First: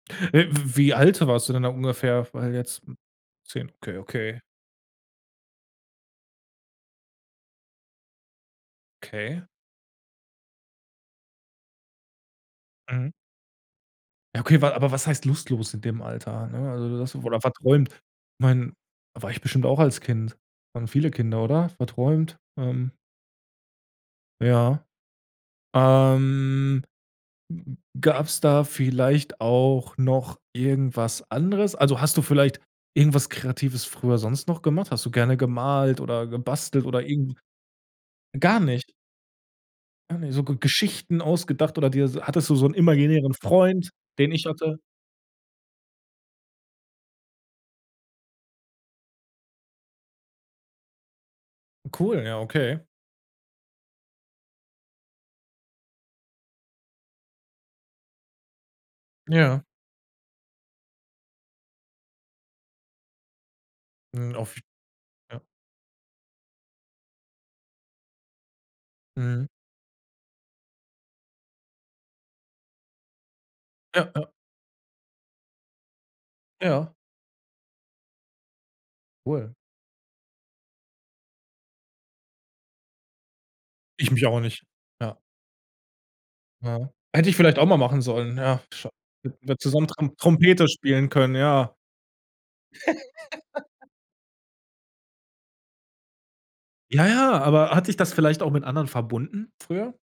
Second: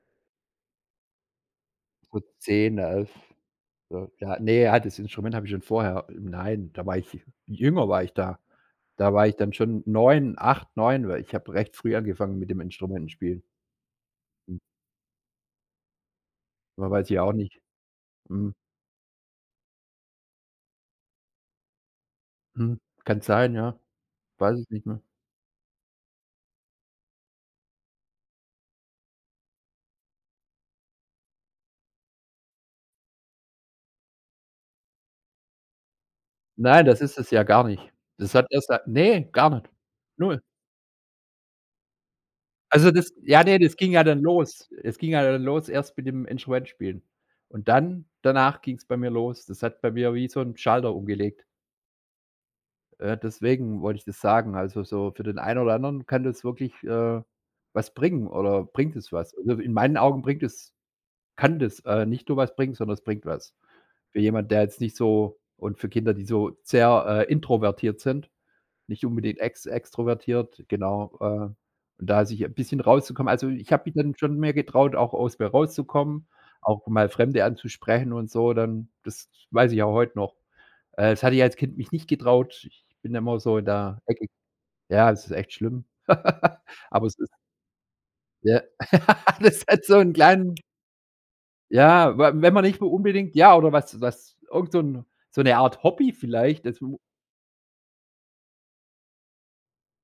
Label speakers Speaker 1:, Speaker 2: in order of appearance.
Speaker 1: Äh, w wie alt warst du denn da ungefähr?
Speaker 2: Gut,
Speaker 1: Weil
Speaker 2: 10,
Speaker 1: jetzt, hm
Speaker 2: 11,
Speaker 1: 10.
Speaker 2: so. Ja,
Speaker 1: Okay.
Speaker 2: ne, ja, das Instrument hatte ich schon vorher. Nein, da war ich jünger war ich da. Da war ich
Speaker 1: Okay.
Speaker 2: dann schon 9, 8, 9, weil ich hab recht früh angefangen mit dem
Speaker 1: Mhm.
Speaker 2: Instrumentenspielen.
Speaker 1: Ja,
Speaker 2: Hm.
Speaker 1: okay, wa aber was heißt lustlos in dem Alter? Ne, also
Speaker 2: W
Speaker 1: du
Speaker 2: weiß ich
Speaker 1: warst
Speaker 2: auch
Speaker 1: wohl
Speaker 2: nicht.
Speaker 1: verträumt. Ich
Speaker 2: Mhm.
Speaker 1: mein, war ich bestimmt auch als Kind. Waren viele Kinder, oder? Verträumt.
Speaker 2: Hm.
Speaker 1: Ähm.
Speaker 2: Kann sein, ja. Weiß ich
Speaker 1: Ja.
Speaker 2: nicht mehr.
Speaker 1: Ähm, gab's da vielleicht auch noch irgendwas anderes? Also, hast du vielleicht irgendwas Kreatives früher sonst noch gemacht? Hast du gerne gemalt oder gebastelt
Speaker 2: Nein,
Speaker 1: oder
Speaker 2: das ist
Speaker 1: irgend
Speaker 2: es ja gar nicht. Das
Speaker 1: 'nen
Speaker 2: hat
Speaker 1: Gar
Speaker 2: erst seit
Speaker 1: nicht?
Speaker 2: ne, gar nicht.
Speaker 1: Gar nich
Speaker 2: 0.
Speaker 1: So G Geschichten ausgedacht oder dir hattest du so 'nen
Speaker 2: Also das
Speaker 1: imaginären
Speaker 2: ja, ne, das
Speaker 1: Freund,
Speaker 2: ging ja dann
Speaker 1: den ich
Speaker 2: los.
Speaker 1: hatte?
Speaker 2: Es ging ja dann los erst mit dem Instrument spielen. Und dann danach ging's bei mir los. Das hat bei mir wie so 'n Schalter umgelegt.
Speaker 1: Cool, ja okay.
Speaker 2: Äh, deswegen wollte ich das sagen. Also, so für den einen oder anderen kann das wirklich, äh, was bringen oder bringt das was. Äh,
Speaker 1: Ja.
Speaker 2: in meinen Augen bringt es kann das, äh, nicht nur was bringen, sondern es bringt was. Für
Speaker 1: Mhm.
Speaker 2: jemand,
Speaker 1: Auf j
Speaker 2: der jetzt nicht so
Speaker 1: ja.
Speaker 2: und für Kinder, die so sehr, äh, introvertiert sind, nicht unbedingt
Speaker 1: Mhm.
Speaker 2: ex extrovertiert, genau. Äh, und da sich 'n bisschen rauszukommen. Also, ich habe mich
Speaker 1: Ja.
Speaker 2: dann
Speaker 1: Ja.
Speaker 2: schon mehr getraut, auch aus mir rauszukommen, auch
Speaker 1: Ja.
Speaker 2: mal Fremde anzusprechen und so, dann, das
Speaker 1: Cool.
Speaker 2: weiß ich auch heute noch. Äh, das hatte ich als Kind mich nicht getraut. Ich bin immer so in der
Speaker 1: Ich mich
Speaker 2: Ecke
Speaker 1: auch nicht.
Speaker 2: ja,
Speaker 1: Ja.
Speaker 2: es ist echt schlimm,
Speaker 1: Ja.
Speaker 2: aber es ist
Speaker 1: Hätte ich vielleicht auch mal machen sollen, ja.
Speaker 2: Ja,
Speaker 1: Sch hätten wir
Speaker 2: das hat
Speaker 1: zusammen
Speaker 2: so 'n
Speaker 1: Trom
Speaker 2: kleinen
Speaker 1: Trompete spielen können, ja.
Speaker 2: Ja, w wenn man nicht so unbedingt ja, oder was was irgend so 'n so 'ne Art Hobby vielleicht dazu.
Speaker 1: Ja, ja, aber hat dich das vielleicht auch mit anderen verbunden früher?